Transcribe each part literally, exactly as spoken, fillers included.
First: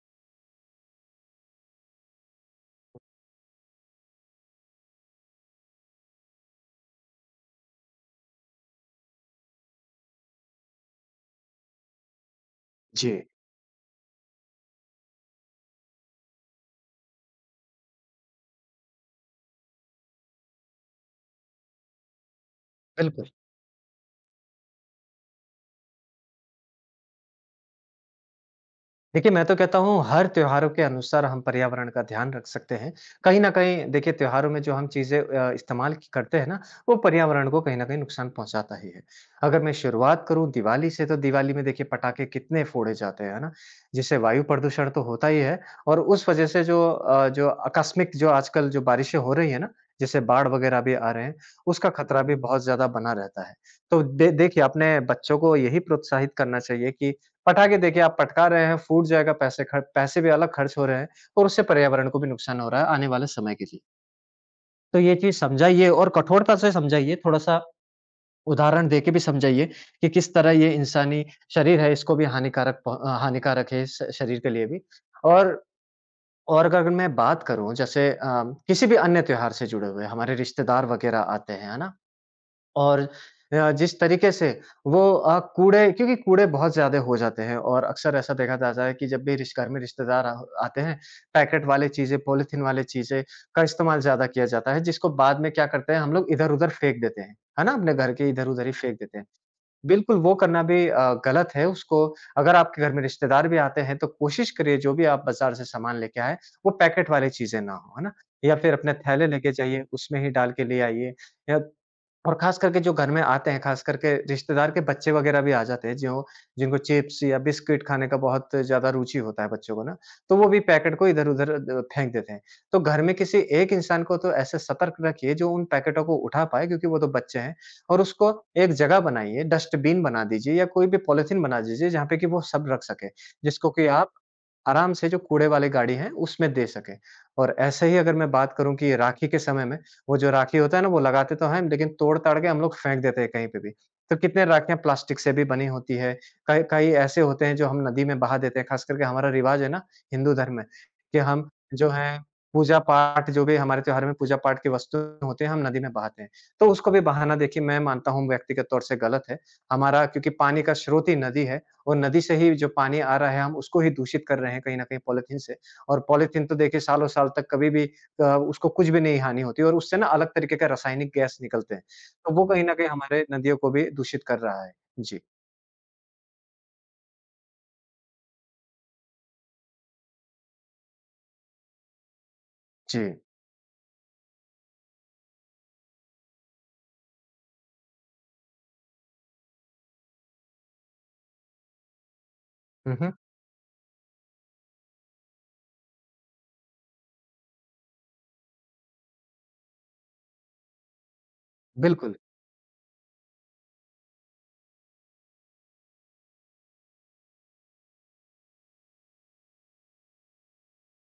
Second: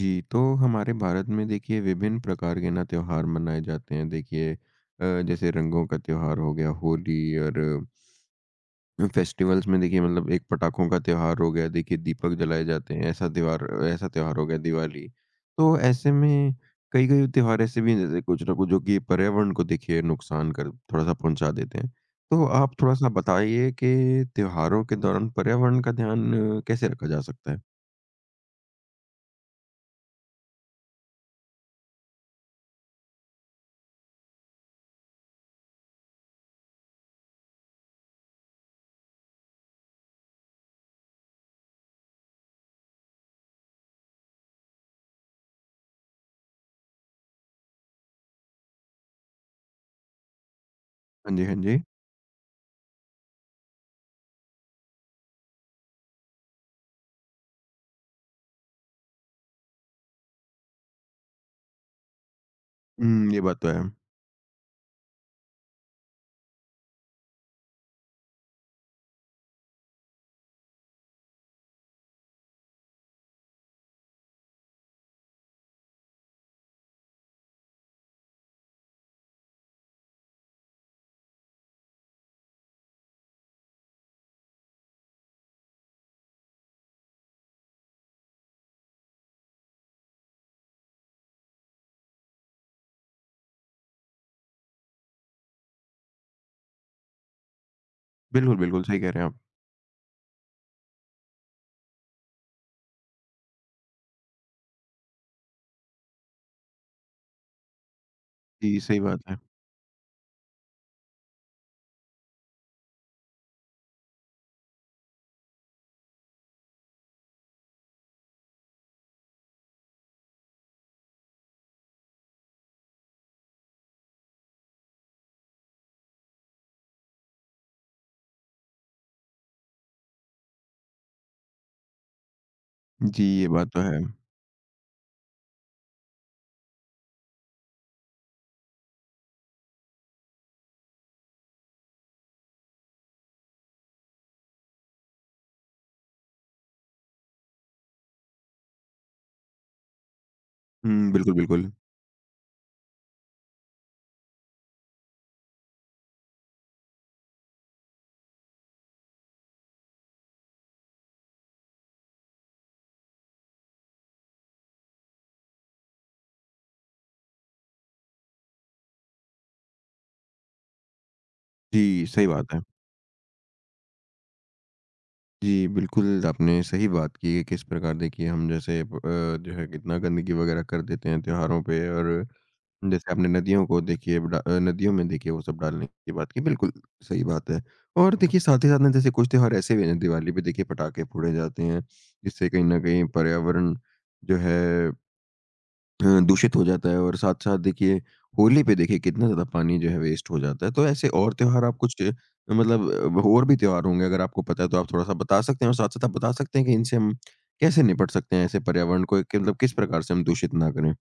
जी, तो हमारे भारत में देखिए विभिन्न प्रकार के ना त्योहार मनाए जाते हैं। देखिए अ, जैसे रंगों का त्योहार हो गया, होली और फेस्टिवल्स में देखिए मतलब एक पटाखों का त्योहार हो गया, देखिए दीपक जलाए जाते हैं। जी। ऐसा त्योहार ऐसा त्योहार हो गया दिवाली। तो ऐसे में कई-कई त्योहार ऐसे भी हैं जैसे कुछ ना कुछ जो कि पर्यावरण को देखिए नुकसान कर थोड़ा-सा पहुँचा देते हैं। तो आप थोड़ा-सा बिल्कुल। बताइए कि त्योहारों के दौरान पर्यावरण का ध्यान अ, कैसे रखा जा सकता है? देखिए, मैं तो कहता हूँ हर त्योहारों के अनुसार हम पर्यावरण का ध्यान रख सकते हैं। कहीं न कहीं देखिए त्योहारों में जो हम चीज़ें अ, इस्तेमाल की- करते हैं ना, वो पर्यावरण को कहीं न कहीं नुकसान पहुँचाता ही है। अगर मैं शुरुआत करूँ दिवाली से तो दिवाली में देखिए पटाखे कितने फोड़े जाते हैं, है ना? जिससे वायु प्रदूषण तो होता ही है और उस वजह से जो अ, जो आकस्मिक जो आजकल जो बारिशें हो रही है ना, जैसे बाढ़ वगैरह भी आ रहे हैं, हाँ जी, हाँ जी। उसका खतरा भी बहुत ज़्यादा बना रहता है। तो दे देखिए अपने बच्चों को यही प्रोत्साहित करना चाहिए कि पटाखे देखिए आप पटका रहे हैं, फूट जाएगा, पैसे खर पैसे भी अलग खर्च हो रहे हैं और उससे पर्यावरण को भी नुकसान हो रहा है आने वाले हुँ, ये समय बात के तो लिए। है। तो ये चीज़ समझाइए और कठोरता से समझाइए, थोड़ा-सा उदाहरण देके भी समझाइए कि किस तरह ये इंसानी शरीर है, इसको भी हानिकारक पह अ, हानिकारक है श शरीर के लिए भी। और और अगर मैं बात करूँ जैसे अ, किसी भी अन्य त्योहार से जुड़े हुए हमारे रिश्तेदार वग़ैरह आते हैं, है ना? और अ, जिस तरीके से वो अ, कूड़े क्योंकि कूड़े बहुत ज़्यादा हो जाते हैं और अक्सर ऐसा देखा जाता है कि जब भी रिश घर में रिश्तेदार आ- आते हैं पैकेट वाले चीज़ें पॉलीथीन वाले चीज़ें का इस्तेमाल ज़्यादा किया जाता है जिसको बाद में क्या करते हैं हम लोग इधर उधर फेंक देते हैं है ना अपने घर के इधर बिल्कुल, उधर ही बिल्कुल, फेंक सही कह देते रहे हैं। हैं आप। बिल्कुल वो करना भी अ, गलत है, उसको अगर आपके घर में रिश्तेदार भी आते हैं तो कोशिश करिए जो भी आप बाजार से सामान लेके आए, वो पैकेट वाली चीज़ें ना हो, है ना? या फिर जी, अपने सही थैले बात है। लेके जाइए, उसमें ही डाल के ले आइए। या और खास करके जो घर में आते हैं, खास करके रिश्तेदार के बच्चे वगैरह भी आ जाते हैं, जो जिनको चिप्स या बिस्किट खाने का बहुत ज़्यादा रुचि होता है बच्चों को ना, तो वो भी पैकेट को इधर-उधर अ, फेंक देते हैं। तो घर में किसी एक इंसान को तो ऐसे सतर्क रखिए जो उन पैकेटों को उठा पाए क्योंकि वो तो बच्चे हैं और उसको एक जगह बनाइए, डस्टबिन बना दीजिए या कोई भी पॉलिथीन बना दीजिए जहाँ पे कि वो सब रख सके, जी, ये बात जिसको तो कि है। आप आराम से जो कूड़े वाली गाड़ी है उसमें दे सकें। और ऐसे ही अगर मैं बात करूँ कि राखी के समय में, वो जो राखी होता है ना, वो लगाते तो हैं लेकिन तोड़-ताड़ के हम लोग फेंक देते हैं कहीं पे भी। तो कितने राखियाँ प्लास्टिक से भी बनी होती है, कई कई ऐसे होते हैं जो हम नदी में बहा देते हैं, ख़ास करके हमारा रिवाज है ना हिंदू धर्म में हुँ, कि बिल्कुल, हम बिल्कुल। जो है पूजा-पाठ, जो भी हमारे त्योहार में पूजा-पाठ की वस्तु होते हैं, हम नदी में बहाते हैं। तो उसको भी बहाना देखिए मैं मानता हूँ व्यक्तिगत तौर से गलत है। हमारा क्योंकि पानी का स्रोत ही नदी है और नदी से ही जो पानी आ रहा है, हम उसको ही दूषित कर रहे हैं कहीं न कहीं पॉलिथीन से। और पॉलिथीन तो देखिए सालों-साल तक कभी भी अ, उसको कुछ भी नहीं हानि होती है और उससे ना अलग तरीके का रासायनिक गैस निकलते हैं। जी, सही तो वो बात है। कहीं न कहीं हमारे नदियों को भी दूषित कर रहा है। जी, जी, बिल्कुल आपने सही बात की है, किस प्रकार देखिए हम जैसे ब अ, जो है कितना गंदगी वग़ैरह कर देते हैं त्योहारों पे और जी। जैसे आपने नदियों को देखिए ब डा अ, नदियों में देखिए वो सब डालने की बात की, बिल्कुल सही बात है। और देखिए साथ ही साथ ना जैसे कुछ त्योहार ऐसे भी हैं, दिवाली पे देखिए पटाखे फोड़े जाते हैं, जिससे कहीं न हुँ, कहीं हुँ। पर्यावरण जो है अ, दूषित हो जाता है और साथ-साथ देखिए होली पे देखिए कितना ज़्यादा पानी जो है वेस्ट हो जाता है। तो ऐसे और त्योहार आप कुछ अ, बिल्कुल। मतलब अ, और भी त्योहार होंगे अगर आपको पता है तो आप थोड़ा-सा बता सकते हैं? और साथ-साथ आप बता सकते हैं कि इनसे हम कैसे निपट सकते हैं ऐसे पर्यावरण को कि मतलब किस प्रकार से हम दूषित ना करें?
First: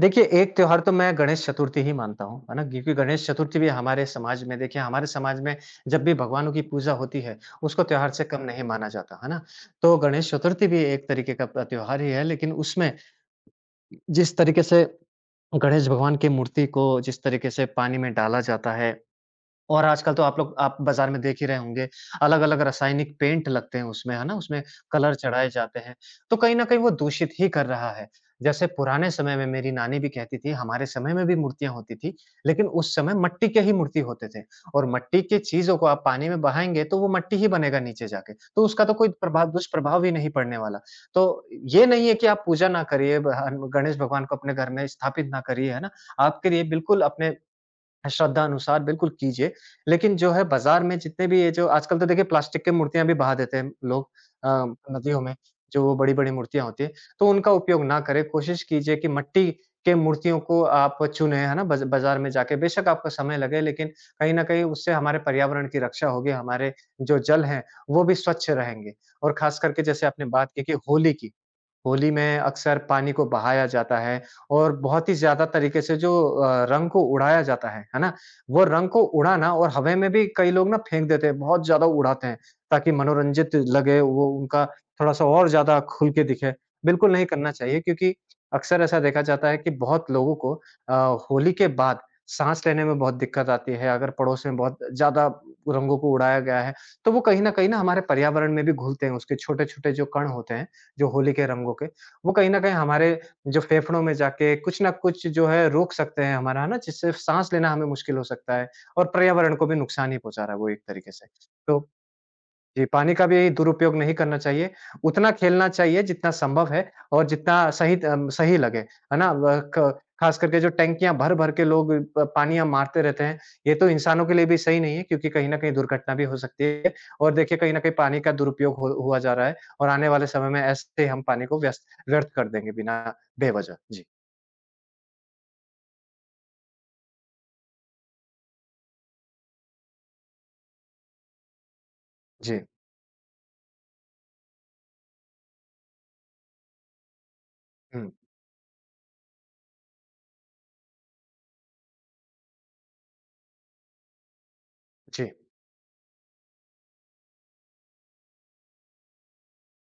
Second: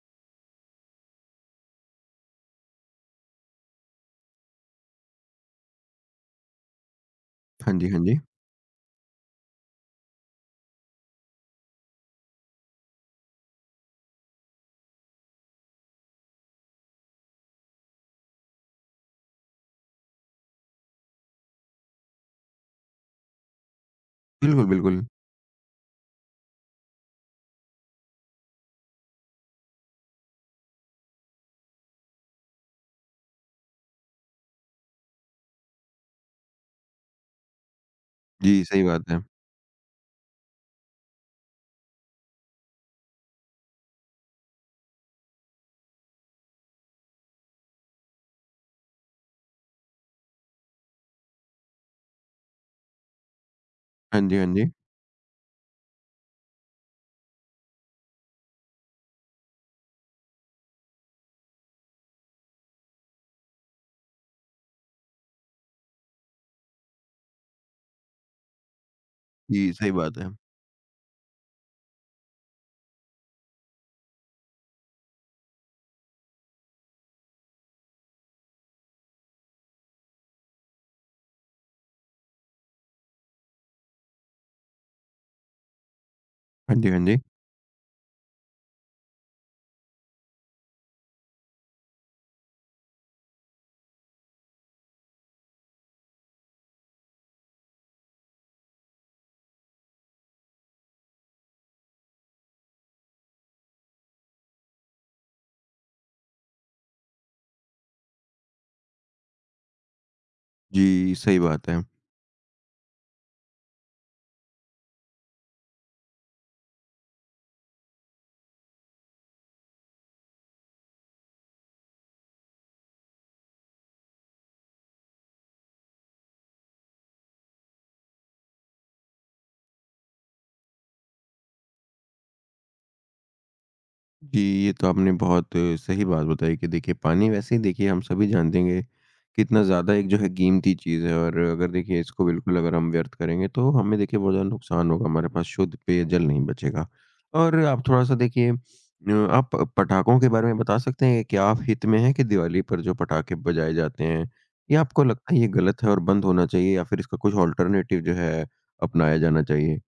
देखिए, एक त्योहार तो मैं गणेश चतुर्थी ही मानता हूँ, है ना? क्योंकि गणेश चतुर्थी भी हमारे समाज में देखिए हमारे समाज में जब भी भगवानों की पूजा होती है, हाँ उसको जी, हाँ त्योहार जी। से कम नहीं माना जाता, है ना? तो गणेश चतुर्थी भी एक तरीके का प त्योहार ही है, लेकिन उसमें जिस तरीके से गणेश भगवान की मूर्ति को जिस तरीके से पानी में डाला जाता है, और आजकल तो आप लोग आप बाज़ार में देख ही रहे होंगे, अलग-अलग रासायनिक पेंट लगते हैं उसमें, है ना? उसमें बिल्कुल, बिल्कुल। कलर चढ़ाए जाते हैं, तो कहीं न कहीं वो दूषित ही कर रहा है। जैसे पुराने समय में मेरी नानी भी कहती थी, हमारे समय में भी मूर्तियाँ होती थी, लेकिन उस समय मिट्टी के ही मूर्ति होते थे और मिट्टी की चीज़ों को आप पानी में बहाएँगे, तो वो मिट्टी ही बनेगा नीचे जाके, जी, तो सही उसका तो कोई बात है। प्रभाव दुष्प्रभाव ही नहीं पड़ने वाला। तो ये नहीं है कि आप पूजा ना करिए, ब ह गणेश भगवान को अपने घर में स्थापित ना करिए, है ना? आपके लिए बिल्कुल अपने श्रद्धा अनुसार बिल्कुल कीजिए। लेकिन जो है बाज़ार में जितने भी ये जो आजकल तो देखिए प्लास्टिक की मूर्तियाँ भी बहा देते हैं लोग हाँ जी, हाँ अ, जी। नदियों में, जो वो बड़ी-बड़ी मूर्तियाँ होती हैं, तो उनका उपयोग ना करें। कोशिश कीजिए कि मिट्टी के मूर्तियों को आप चुनें, है ना? बाज़ बाज़ार में जाके बेशक आपको समय लगे लेकिन कहीं न कहीं उससे हमारे पर्यावरण की रक्षा होगी, हमारे जो जल हैं, वो भी स्वच्छ रहेंगे। और ख़ास जी, करके सही जैसे बात आपने है। बात की कि होली की, होली में अक्सर पानी को बहाया जाता है और बहुत ही ज़्यादा तरीके से जो अ, रंग को उड़ाया जाता है, है ना? वो रंग को उड़ाना और हवा में भी कई लोग ना फेंक देते हैं, बहुत ज़्यादा उड़ाते हैं ताकि मनोरंजित लगे, वो उनका थोड़ा-सा और ज़्यादा खुल के दिखे। हाँ जी, हाँ बिल्कुल जी। नहीं करना चाहिए क्योंकि अक्सर ऐसा देखा जाता है कि बहुत लोगों को अ, होली के बाद साँस लेने में बहुत दिक्कत आती है, अगर पड़ोस में बहुत ज़्यादा रंगों को उड़ाया गया है, तो वो कहीं न कहीं ना हमारे पर्यावरण में भी घुलते हैं, उसके छोटे-छोटे जो कण होते हैं, जो होली के रंगों के, वो कहीं न कहीं हमारे जो फेफड़ों में जाके कुछ न कुछ जो है रोक सकते हैं हमारा, है ना? जिससे साँस लेना हमें मुश्किल हो सकता है और पर्यावरण को भी नुकसान ही पहुँचा रहा है वो एक तरीके जी, से। सही बात तो है। जी, पानी का भी दुरुपयोग नहीं करना चाहिए। उतना खेलना चाहिए जितना संभव है और जितना सही अम, सही लगे, है ना? व क खास करके जो टंकियाँ भर-भर के लोग प पानियाँ मारते रहते हैं, ये तो इंसानों के लिए भी सही नहीं है क्योंकि कहीं न कहीं दुर्घटना भी हो सकती है और देखिए कहीं न कहीं पानी का दुरुपयोग हो हुआ जा रहा है और आने वाले समय में ऐसे ही हम पानी को व्यस्त व्यर्थ कर देंगे बिना बेवजह। जी, जी, ये तो आपने बहुत अ, सही बात बताई कि देखिए पानी वैसे ही देखिए हम सभी जानते हैं कि कितना ज़्यादा एक जो है कीमती चीज़ है और अगर देखिए इसको बिल्कुल जी। अगर हम व्यर्थ करेंगे तो हमें देखिए बहुत ज़्यादा नुकसान होगा, हमारे पास शुद्ध पेयजल नहीं बचेगा। और आप हुँ, थोड़ा-सा देखिए अ, आप पटाखों के बारे में बता सकते हैं कि क्या आप हित में हैं कि दिवाली पर जो पटाखे बजाए जाते हैं, ये आपको जी। लगता है ये गलत है और बंद होना चाहिए या फिर इसका कुछ ऑल्टरनेटिव जो है अपनाया जाना चाहिए?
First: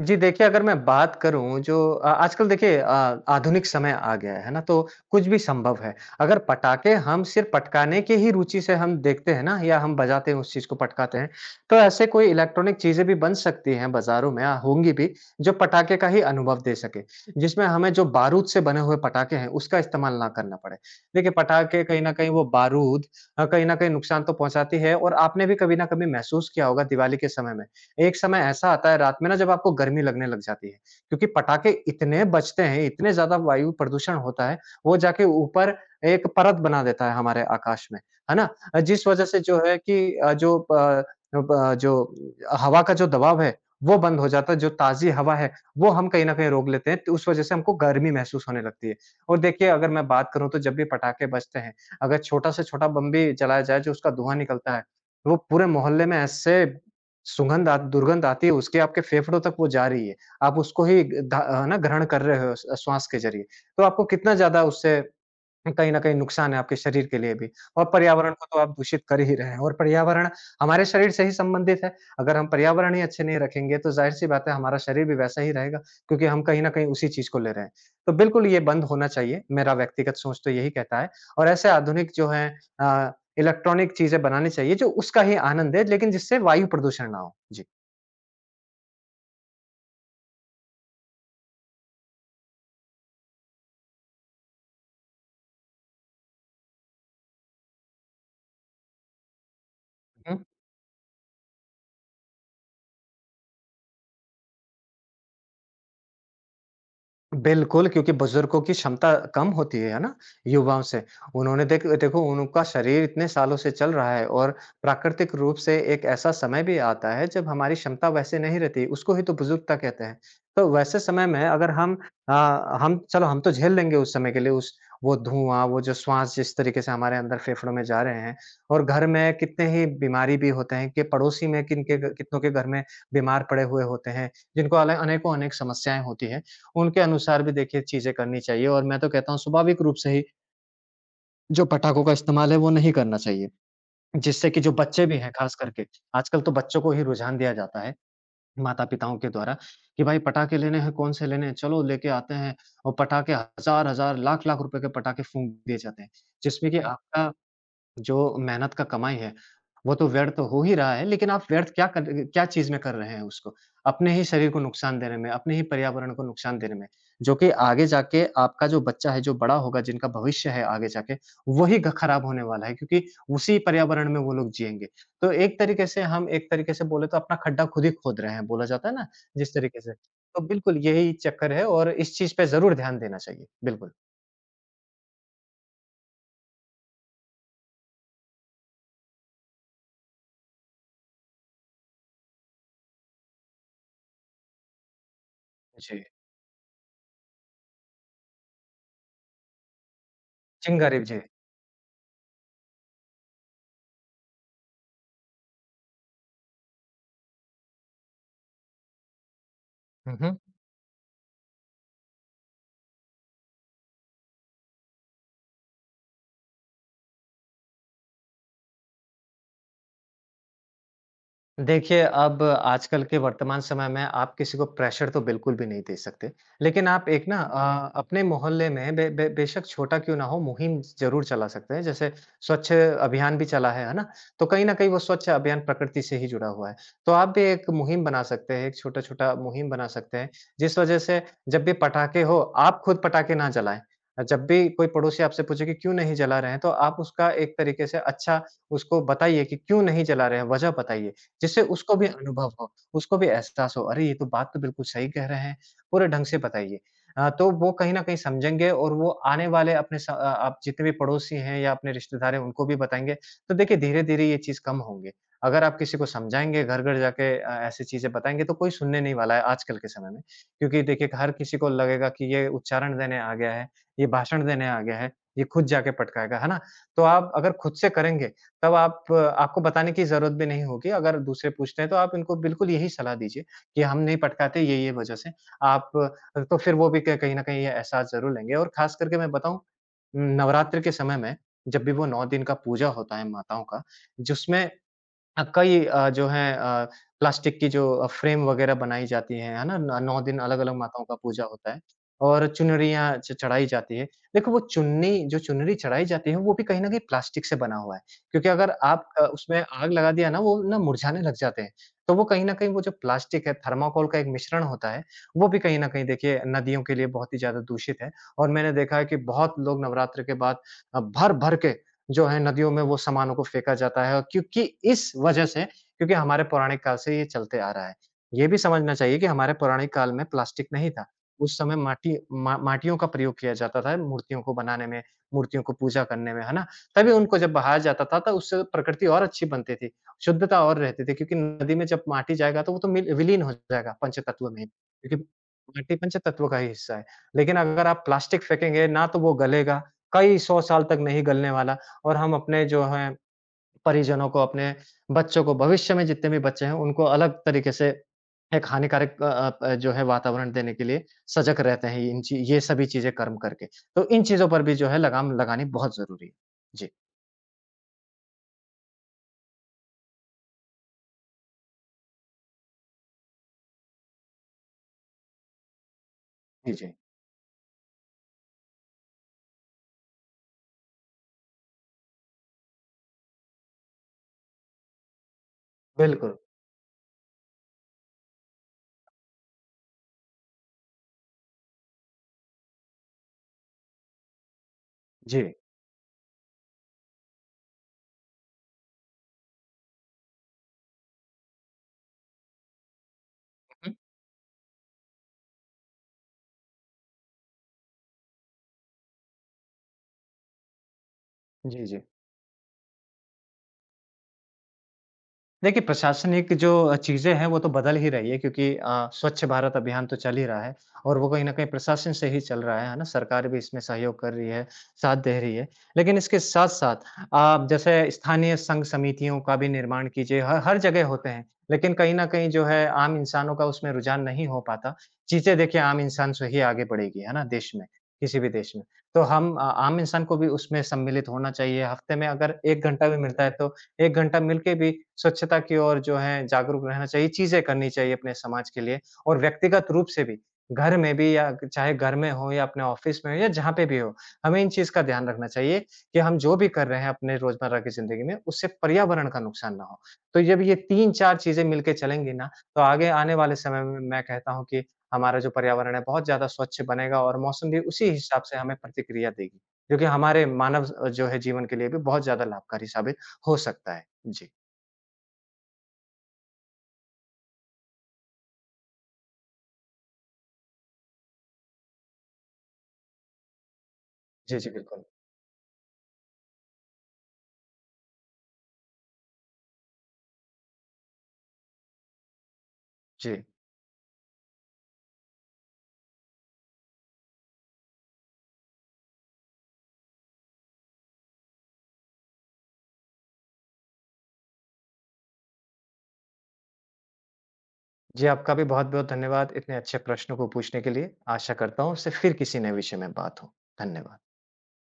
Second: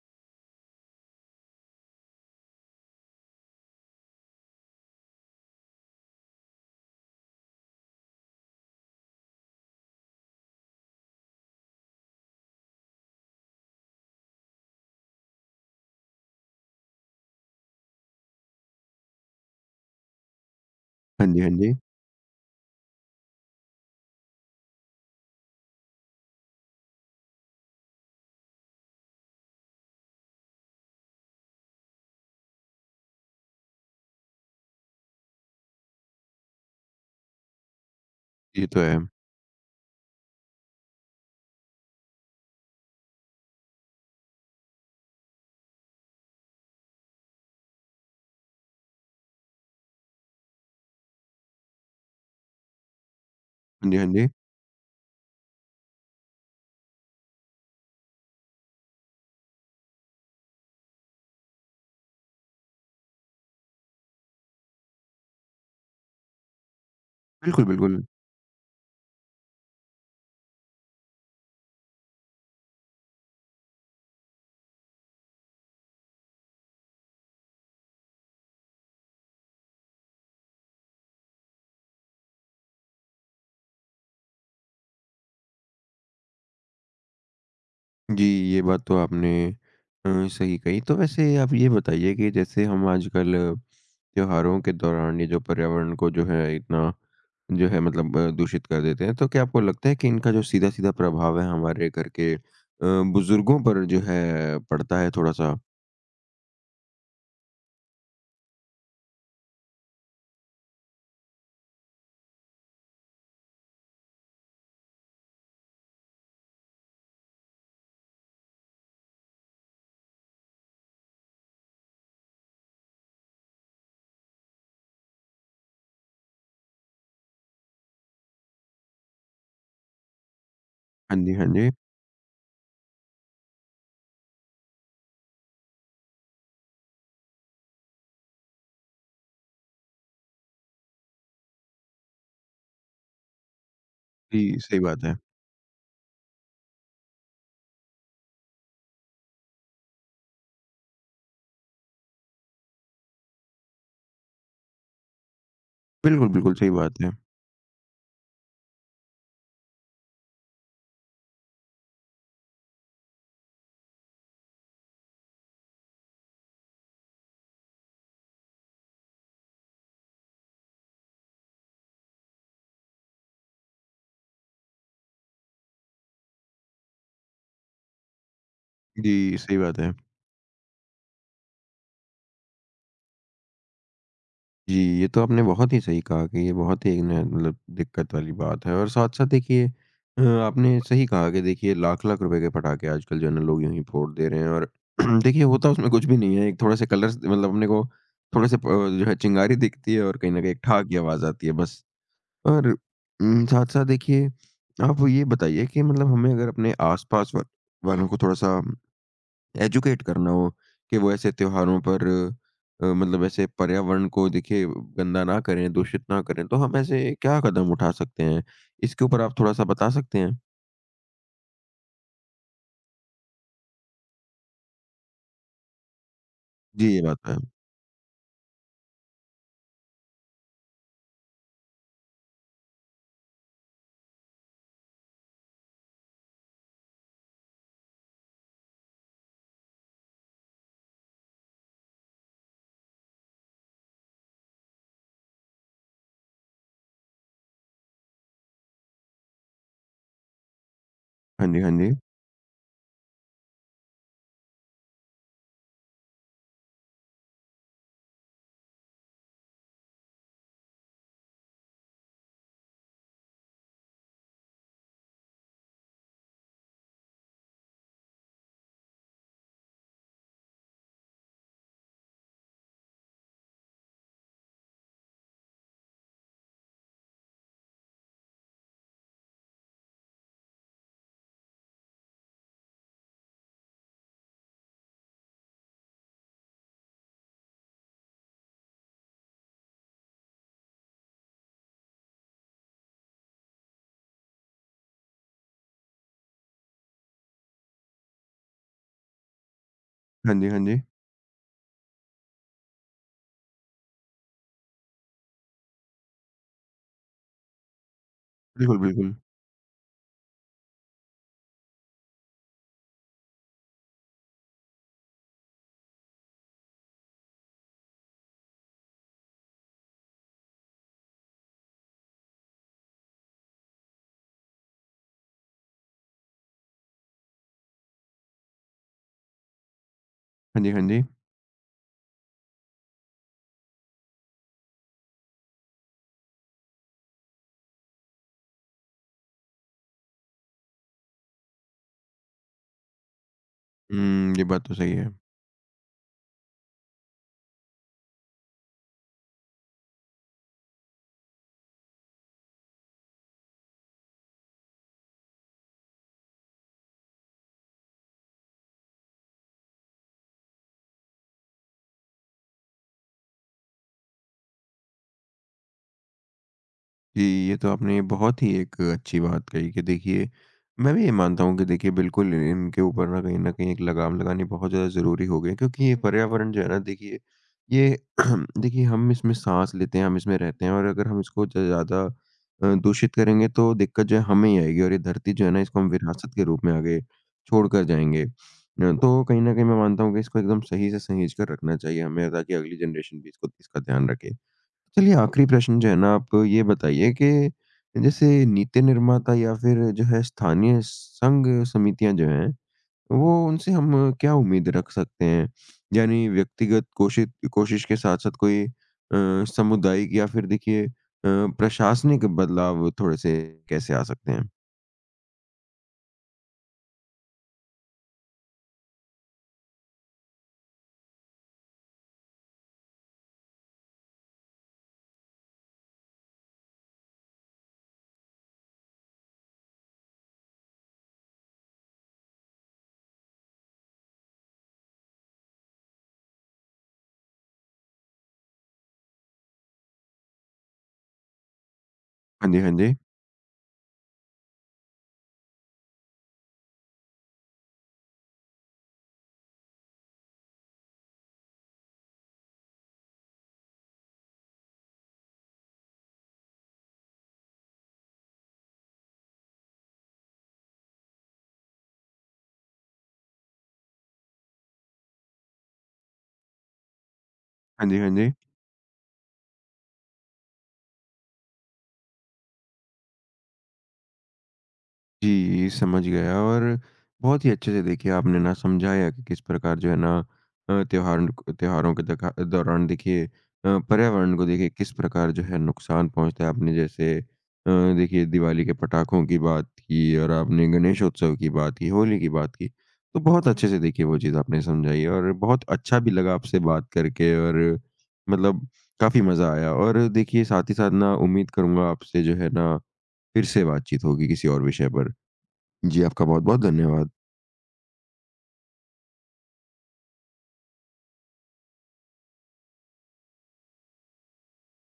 जी, देखिए अगर मैं बात करूँ जो अ, आजकल देखिए अ, आधुनिक समय आ गया है, है ना? तो कुछ भी संभव है। अगर पटाखे हम सिर्फ़ पटकाने की ही रुचि से हम देखते हैं ना या हम बजाते हैं उस चीज़ को पटकाते हैं, तो ऐसे कोई इलेक्ट्रॉनिक चीज़ें भी बन सकती हैं बाज़ारों में अ, होंगी भी, जो पटाखे का ही अनुभव दे सके, जिसमें हमें जो बारूद से बने हुए पटाखे हैं उसका इस्तेमाल ना करना पड़े। हाँ देखिए जी, हाँ जी। पटाखे कहीं न कहीं वो बारूद अ, कहीं न कहीं नुकसान तो पहुँचाती है और आपने भी कभी न कभी महसूस किया होगा दिवाली के समय में, एक समय ऐसा आता है रात में ना जब आपको गर्मी लगने लग जाती है, क्योंकि पटाखे इतने बजते हैं, इतने ज़्यादा वायु प्रदूषण होता है, वो जाके ऊपर एक परत बना देता है हमारे आकाश में, है ना? ये अ, तो है। जिस वजह से जो है कि अ, जो प ब जो हवा का जो दबाव है, वो बंद हो जाता है, जो ताज़ी हवा है, वो हम कहीं न कहीं रोक लेते हैं, तो उस वजह से हमको गर्मी महसूस होने लगती है। और देखिए अगर मैं बात करूँ तो जब भी पटाखे बजते हैं, अगर छोटा से छोटा बम भी जलाया जाए जो हाँ जी, हाँ उसका जी। धुआँ निकलता है, वो पूरे मोहल्ले में ऐसे सुगंध आ दुर्गंध आती है, उसके आपके फेफड़ों तक वो जा रही है, आप उसको ही धा- है ना ग्रहण कर रहे हो श्वास के जरिए, तो आपको कितना ज्यादा उससे कहीं न कहीं नुकसान है आपके शरीर के लिए भी बिल्कुल, और बिल्कुल। पर्यावरण हुँ। को तो आप दूषित कर ही रहे हैं और पर्यावरण हमारे शरीर से ही संबंधित है। अगर हम पर्यावरण ही अच्छे नहीं रखेंगे तो ज़ाहिर-सी बात है हमारा शरीर भी वैसा ही रहेगा क्योंकि हम कहीं न कहीं उसी चीज़ को ले रहे हैं। तो बिल्कुल ये बंद होना चाहिए, मेरा व्यक्तिगत सोच तो यही कहता है और ऐसे आधुनिक जो है अ, इलेक्ट्रॉनिक चीज़ें बनानी चाहिए जो उसका ही आनंद दे लेकिन जिससे वायु प्रदूषण ना हो। जी। जी, ये बात तो आपने अ, सही कही। तो वैसे आप ये बताइए कि जैसे हम आजकल त्योहारों के दौरान ये जो पर्यावरण को जो है इतना जो है मतलब अ, दूषित कर देते हैं, तो क्या आपको लगता है कि इनका जो सीधा-सीधा प्रभाव है हमारे घर के अ, बुज़ुर्गों पर जो है पड़ता है थोड़ा-सा? बिल्कुल, क्योंकि बुजुर्गों की क्षमता कम होती है, है ना? युवाओं से। उन्होंने देख देखो उनका शरीर इतने सालों से चल रहा है और प्राकृतिक रूप से एक ऐसा समय भी आता है जब हमारी क्षमता वैसे नहीं रहती, उसको ही तो बुजुर्गता कहते हैं। तो वैसे समय में अगर हम अ, हम चलो हम तो झेल लेंगे उस समय के लिए उस वो धुआँ, वो जो श्वास जिस तरीके से हमारे अंदर फेफड़ों में जा रहे हैं और घर में कितने ही बीमारी भी होते हैं कि हाँ जी, पड़ोसी हाँ में जी। किन के कितनों के घर में बीमार पड़े हुए होते हैं, जिनको अले अनेकों-अनेक समस्याएँ होती हैं। उनके अनुसार भी देखिए चीज़ें करनी चाहिए और मैं तो कहता हूँ स्वाभाविक रूप से ही जो पटाखों का इस्तेमाल है वो नहीं करना चाहिए। जी, जिससे कि जो सही बात बच्चे है। भी हैं ख़ास करके, आजकल तो बच्चों को ही रुझान दिया जाता है, माता-पिताओं के द्वारा कि भाई पटाखे लेने हैं, कौन से लेने हैं? चलो लेके आते हैं और पटाखे हज़ार-हज़ार, लाख-लाख रुपए के पटाखे फूँक दिए जाते हैं। बिल्कुल, बिल्कुल सही जिसमें कि बात है। आपका जो मेहनत का कमाई है, वो तो व्यर्थ हो ही रहा है, लेकिन आप व्यर्थ क्या कर क्या चीज़ में कर रहे हैं उसको? अपने ही शरीर को नुकसान देने में, अपने ही पर्यावरण को नुकसान देने में, जो कि आगे जाके आपका जो बच्चा है, जो बड़ा होगा, जिनका भविष्य है आगे जाके, वही ग खराब होने वाला है क्योंकि उसी पर्यावरण में वो लोग जिएँगे। तो एक तरीके से हम एक तरीके से बोले तो अपना खड्डा खुद ही खोद रहे हैं, बोला जाता है ना, जी, जिस सही बात तरीके से। है। तो बिल्कुल यही चक्कर है और इस चीज़ पे ज़रूर ध्यान देना चाहिए। बिल्कुल। जी, ये तो आपने बहुत ही सही कहा कि ये बहुत ही एक न मतलब दिक्कत वाली बात है और साथ-साथ देखिए अ, आपने सही कहा कि देखिए लाख-लाख रुपए के पटाखे आजकल जो है ना लोग यूँ ही फोड़ दे रहे हैं और देखिए होता उसमें जी। कुछ भी नहीं है। एक थोड़े-से कलर्स मतलब अपने को थोड़े-से प जो है चिंगारी दिखती है और कहीं न कहीं एक ठा की चिंगारी जी। आवाज़ आती है बस। और उम, साथ-साथ देखिए आप ये बताइए कि मतलब हमें अगर अपने आस-पास व वालों को थोड़ा-सा एजुकेट हुँ, करना हुँ। हो कि वो ऐसे त्योहारों पर अ, मतलब ऐसे पर्यावरण को देखिए गंदा ना करें, दूषित ना करें, तो हम ऐसे क्या कदम उठा सकते हैं? इसके ऊपर आप थोड़ा-सा बता सकते हैं? देखिए, अब आजकल के वर्तमान समय में आप किसी को प्रेशर तो बिल्कुल भी नहीं दे सकते। लेकिन जी, ये आप बात एक तो ना है। अ, अपने मोहल्ले में बे बे बेशक छोटा क्यों ना हो मुहिम ज़रूर चला सकते हैं। जैसे स्वच्छ अभियान भी चला है, है ना? तो कहीं न कहीं वो स्वच्छ अभियान प्रकृति से ही जुड़ा हुआ है। तो आप भी एक मुहिम बना सकते हैं, एक छोटा-छोटा मुहिम बना सकते हैं, जिस वजह से जब भी पटाखे हो, आप खुद पटाखे ना जलाएँ। अ, जब भी कोई पड़ोसी आपसे पूछे कि क्यों नहीं जला रहे हैं, तो आप उसका एक तरीके से अच्छा उसको बताइए कि क्यों नहीं जला रहे हैं, वजह बताइए। हाँ जी, जिससे हाँ जी। उसको भी अनुभव हो, उसको भी एहसास हो, "अरे! ये तो बात तो बिल्कुल सही कह रहे हैं।" पूरे ढंग से बताइए। अ, तो वो कहीं न कहीं समझेंगे और वो आने वाले अपने स अ, आप जितने भी पड़ोसी हैं या अपने रिश्तेदार हैं, उनको भी बताएँगे। तो देखिए, धीरे-धीरे ये चीज़ कम होंगी। अगर आप किसी को समझाएँगे, घर-घर जाके अ, ऐसी चीज़ें बताएँगे, तो कोई सुनने नहीं वाला है आजकल के समय में। क्योंकि देखिए, हर किसी को लगेगा कि ये उच्चारण देने आ गया है, ये भाषण देने आ गया है, ये खुद जाके पटकाएगा, है ना? तो आप अगर खुद से करेंगे, तब आप आपको बताने की ज़रूरत भी नहीं होगी। अगर दूसरे पूछते हैं तो आप इनको बिल्कुल यही सलाह दीजिए कि हम नहीं पटकाते ये, ये वजह से। आप तो फिर वो भी क कहीं न कहीं ये एहसास ज़रूर लेंगे और ख़ास करके मैं बताऊँ, नवरात्रि के समय में जब भी वो नौ दिन का पूजा होता है माताओं का, जिसमें अ, कई अ, जो हैं अ, प्लास्टिक की जो अ, फ्रेम वगैरह बनाई जाती हैं, है ना? न नौ हाँ दिन जी, हाँ अलग-अलग जी। माताओं का पूजा होता है और चुनरियाँ च चढ़ाई जाती है। देखो वो चुन्नी जो चुनरी चढ़ाई जाती है, वो भी कहीं न कहीं प्लास्टिक से बना हुआ है क्योंकि अगर बिल्कुल, आप बिल्कुल। अ, उसमें आग लगा दिया ना, वो ना मुरझाने लग जाते हैं। तो वो कहीं न कहीं वो जो प्लास्टिक है, थर्माकोल का एक मिश्रण होता है, वो भी कहीं न कहीं देखिए नदियों के लिए बहुत ही ज़्यादा दूषित है और मैंने देखा है कि बहुत लोग नवरात्र के बाद अ, भर-भर के जो है नदियों में वो सामानों को फेंका जाता है क्योंकि इस वजह से क्योंकि हमारे पौराणिक काल से ये चलते आ रहा है। ये भी समझना चाहिए कि हमारे पौराणिक काल में हाँ प्लास्टिक जी, हाँ नहीं जी। था। उस समय माटी मा माटियों का प्रयोग किया जाता था मूर्तियों को बनाने में, मूर्तियों को पूजा करने में, है ना? तभी उनको जब बहाया जाता था तो उससे प्रकृति और अच्छी बनती थी, शुद्धता और रहती थी क्योंकि नदी में जब माटी जाएगा तो वो तो मिल विलीन हो जाएगा हुँ, ये पंचतत्व में। बात तो सही है। क्योंकि माटी पंचतत्व का ही हिस्सा है। लेकिन अगर आप प्लास्टिक फेंकेंगे ना तो वो गलेगा, कई सौ साल तक नहीं गलने वाला। और हम अपने जो हैं परिजनों को, अपने बच्चों को, भविष्य में जितने भी बच्चे हैं उनको अलग तरीके से एक हानिकारक अ अ, प जो है वातावरण देने के लिए सजग रहते हैं इन ची ये सभी चीज़ें कर्म करके। तो इन चीज़ों पर भी जो है लगाम लगानी बहुत ज़रूरी है। जी। जी, ये तो आपने बहुत ही एक अच्छी बात कही कि देखिए, मैं भी ये मानता हूँ कि देखिए बिल्कुल इनके ऊपर ना कहीं न कहीं एक लगाम लगानी बहुत ज़्यादा ज़रूरी हो गई है क्योंकि ये पर्यावरण जो है जी, ना जी। देखिए, ये देखिए हम इसमें साँस लेते हैं, हम इसमें रहते हैं और अगर हम इसको ज ज़्यादा अ, दूषित करेंगे तो दिक्कत जो है हमें ही आएगी और ये धरती जो है ना इसको हम विरासत बिल्कुल। के रूप में आगे छोड़ कर जाएँगे। अ, तो कहीं न कहीं मैं मानता हूँ कि इसको एकदम सही से सहेज कर रखना चाहिए हमें ताकि अगली जनरेशन भी इसको इसका ध्यान रखे। चलिए जी। आखिरी प्रश्न जो है ना आप ये बताइए कि जैसे नीति निर्माता या फिर जो है स्थानीय संघ समितियां जो हैं वो उनसे हम हुँ। क्या उम्मीद रख सकते हैं यानी व्यक्तिगत कोशिश कोशिश के साथ साथ कोई अ, सामुदायिक या फिर देखिए अ, जी, जी। प्रशासनिक बदलाव थोड़े से कैसे आ सकते हैं। देखिए, प्रशासनिक जो चीज़ें हैं, वो तो बदल ही रही है क्योंकि अ, स्वच्छ भारत अभियान तो चल ही रहा है और वो कहीं न कहीं प्रशासन से ही चल रहा है, है ना? सरकार भी इसमें सहयोग कर रही है, साथ दे रही है। लेकिन इसके साथ-साथ आप जैसे स्थानीय संघ समितियों का भी निर्माण कीजिए, हर हर जगह होते हैं, लेकिन कहीं न कहीं जो है आम इंसानों का उसमें रुझान नहीं हो पाता। चीज़ें देखिए आम इंसान से ही आगे बढ़ेगी, है ना? देश में, किसी भी देश में। तो हम अ, आम इंसान को भी उसमें सम्मिलित होना चाहिए। हफ्ते में हाँ अगर जी, हाँ एक जी। घंटा भी मिलता है तो एक घंटा मिलके भी स्वच्छता की ओर जो है जागरूक रहना चाहिए, चीज़ें करनी चाहिए अपने समाज के लिए और व्यक्तिगत रूप से भी, घर में भी या चाहे घर में हो या अपने ऑफ़िस में हो या जहाँ पे भी हो, हमें इन चीज़ का ध्यान रखना चाहिए कि हम जो भी कर रहे हैं अपने रोज़मर्रा की ज़िंदगी में, उससे पर्यावरण का नुकसान ना हो। तो जब ये तीन चार चीज़ें मिलके चलेंगी ना, तो आगे आने वाले समय में मैं कहता हूँ कि हमारा जो पर्यावरण है, बहुत ज़्यादा स्वच्छ बनेगा और मौसम भी हाँ जी, उसी हाँ जी। हिसाब से हमें प्रतिक्रिया देगी, जो कि हमारे मानव अ, जो है जीवन के लिए भी बहुत ज़्यादा लाभकारी साबित हो सकता है। जी। जी, समझ गया और बहुत ही अच्छे से देखिए आपने ना समझाया कि किस प्रकार जो है ना अ, त्योहार त्योहारों के दखा दौरान देखिए अ, पर्यावरण को जी, देखिए जी, किस बिल्कुल। प्रकार जो है नुकसान पहुँचता है। आपने जैसे अ, देखिए दिवाली के पटाखों की बात की और आपने गणेशोत्सव की बात की, होली की बात की। तो जी। बहुत अच्छे से देखिए वो चीज़ आपने समझाई और बहुत अच्छा भी लगा आपसे बात करके और मतलब काफ़ी मज़ा आया और देखिए साथ ही साथ ना उम्मीद करूँगा आपसे जो है ना फिर से बातचीत होगी किसी और विषय पर। जी, आपका बहुत-बहुत धन्यवाद। जी, आपका भी बहुत-बहुत धन्यवाद इतने अच्छे प्रश्नों को पूछने के लिए। आशा करता हूँ, उससे फिर किसी नए विषय में बात हो। धन्यवाद।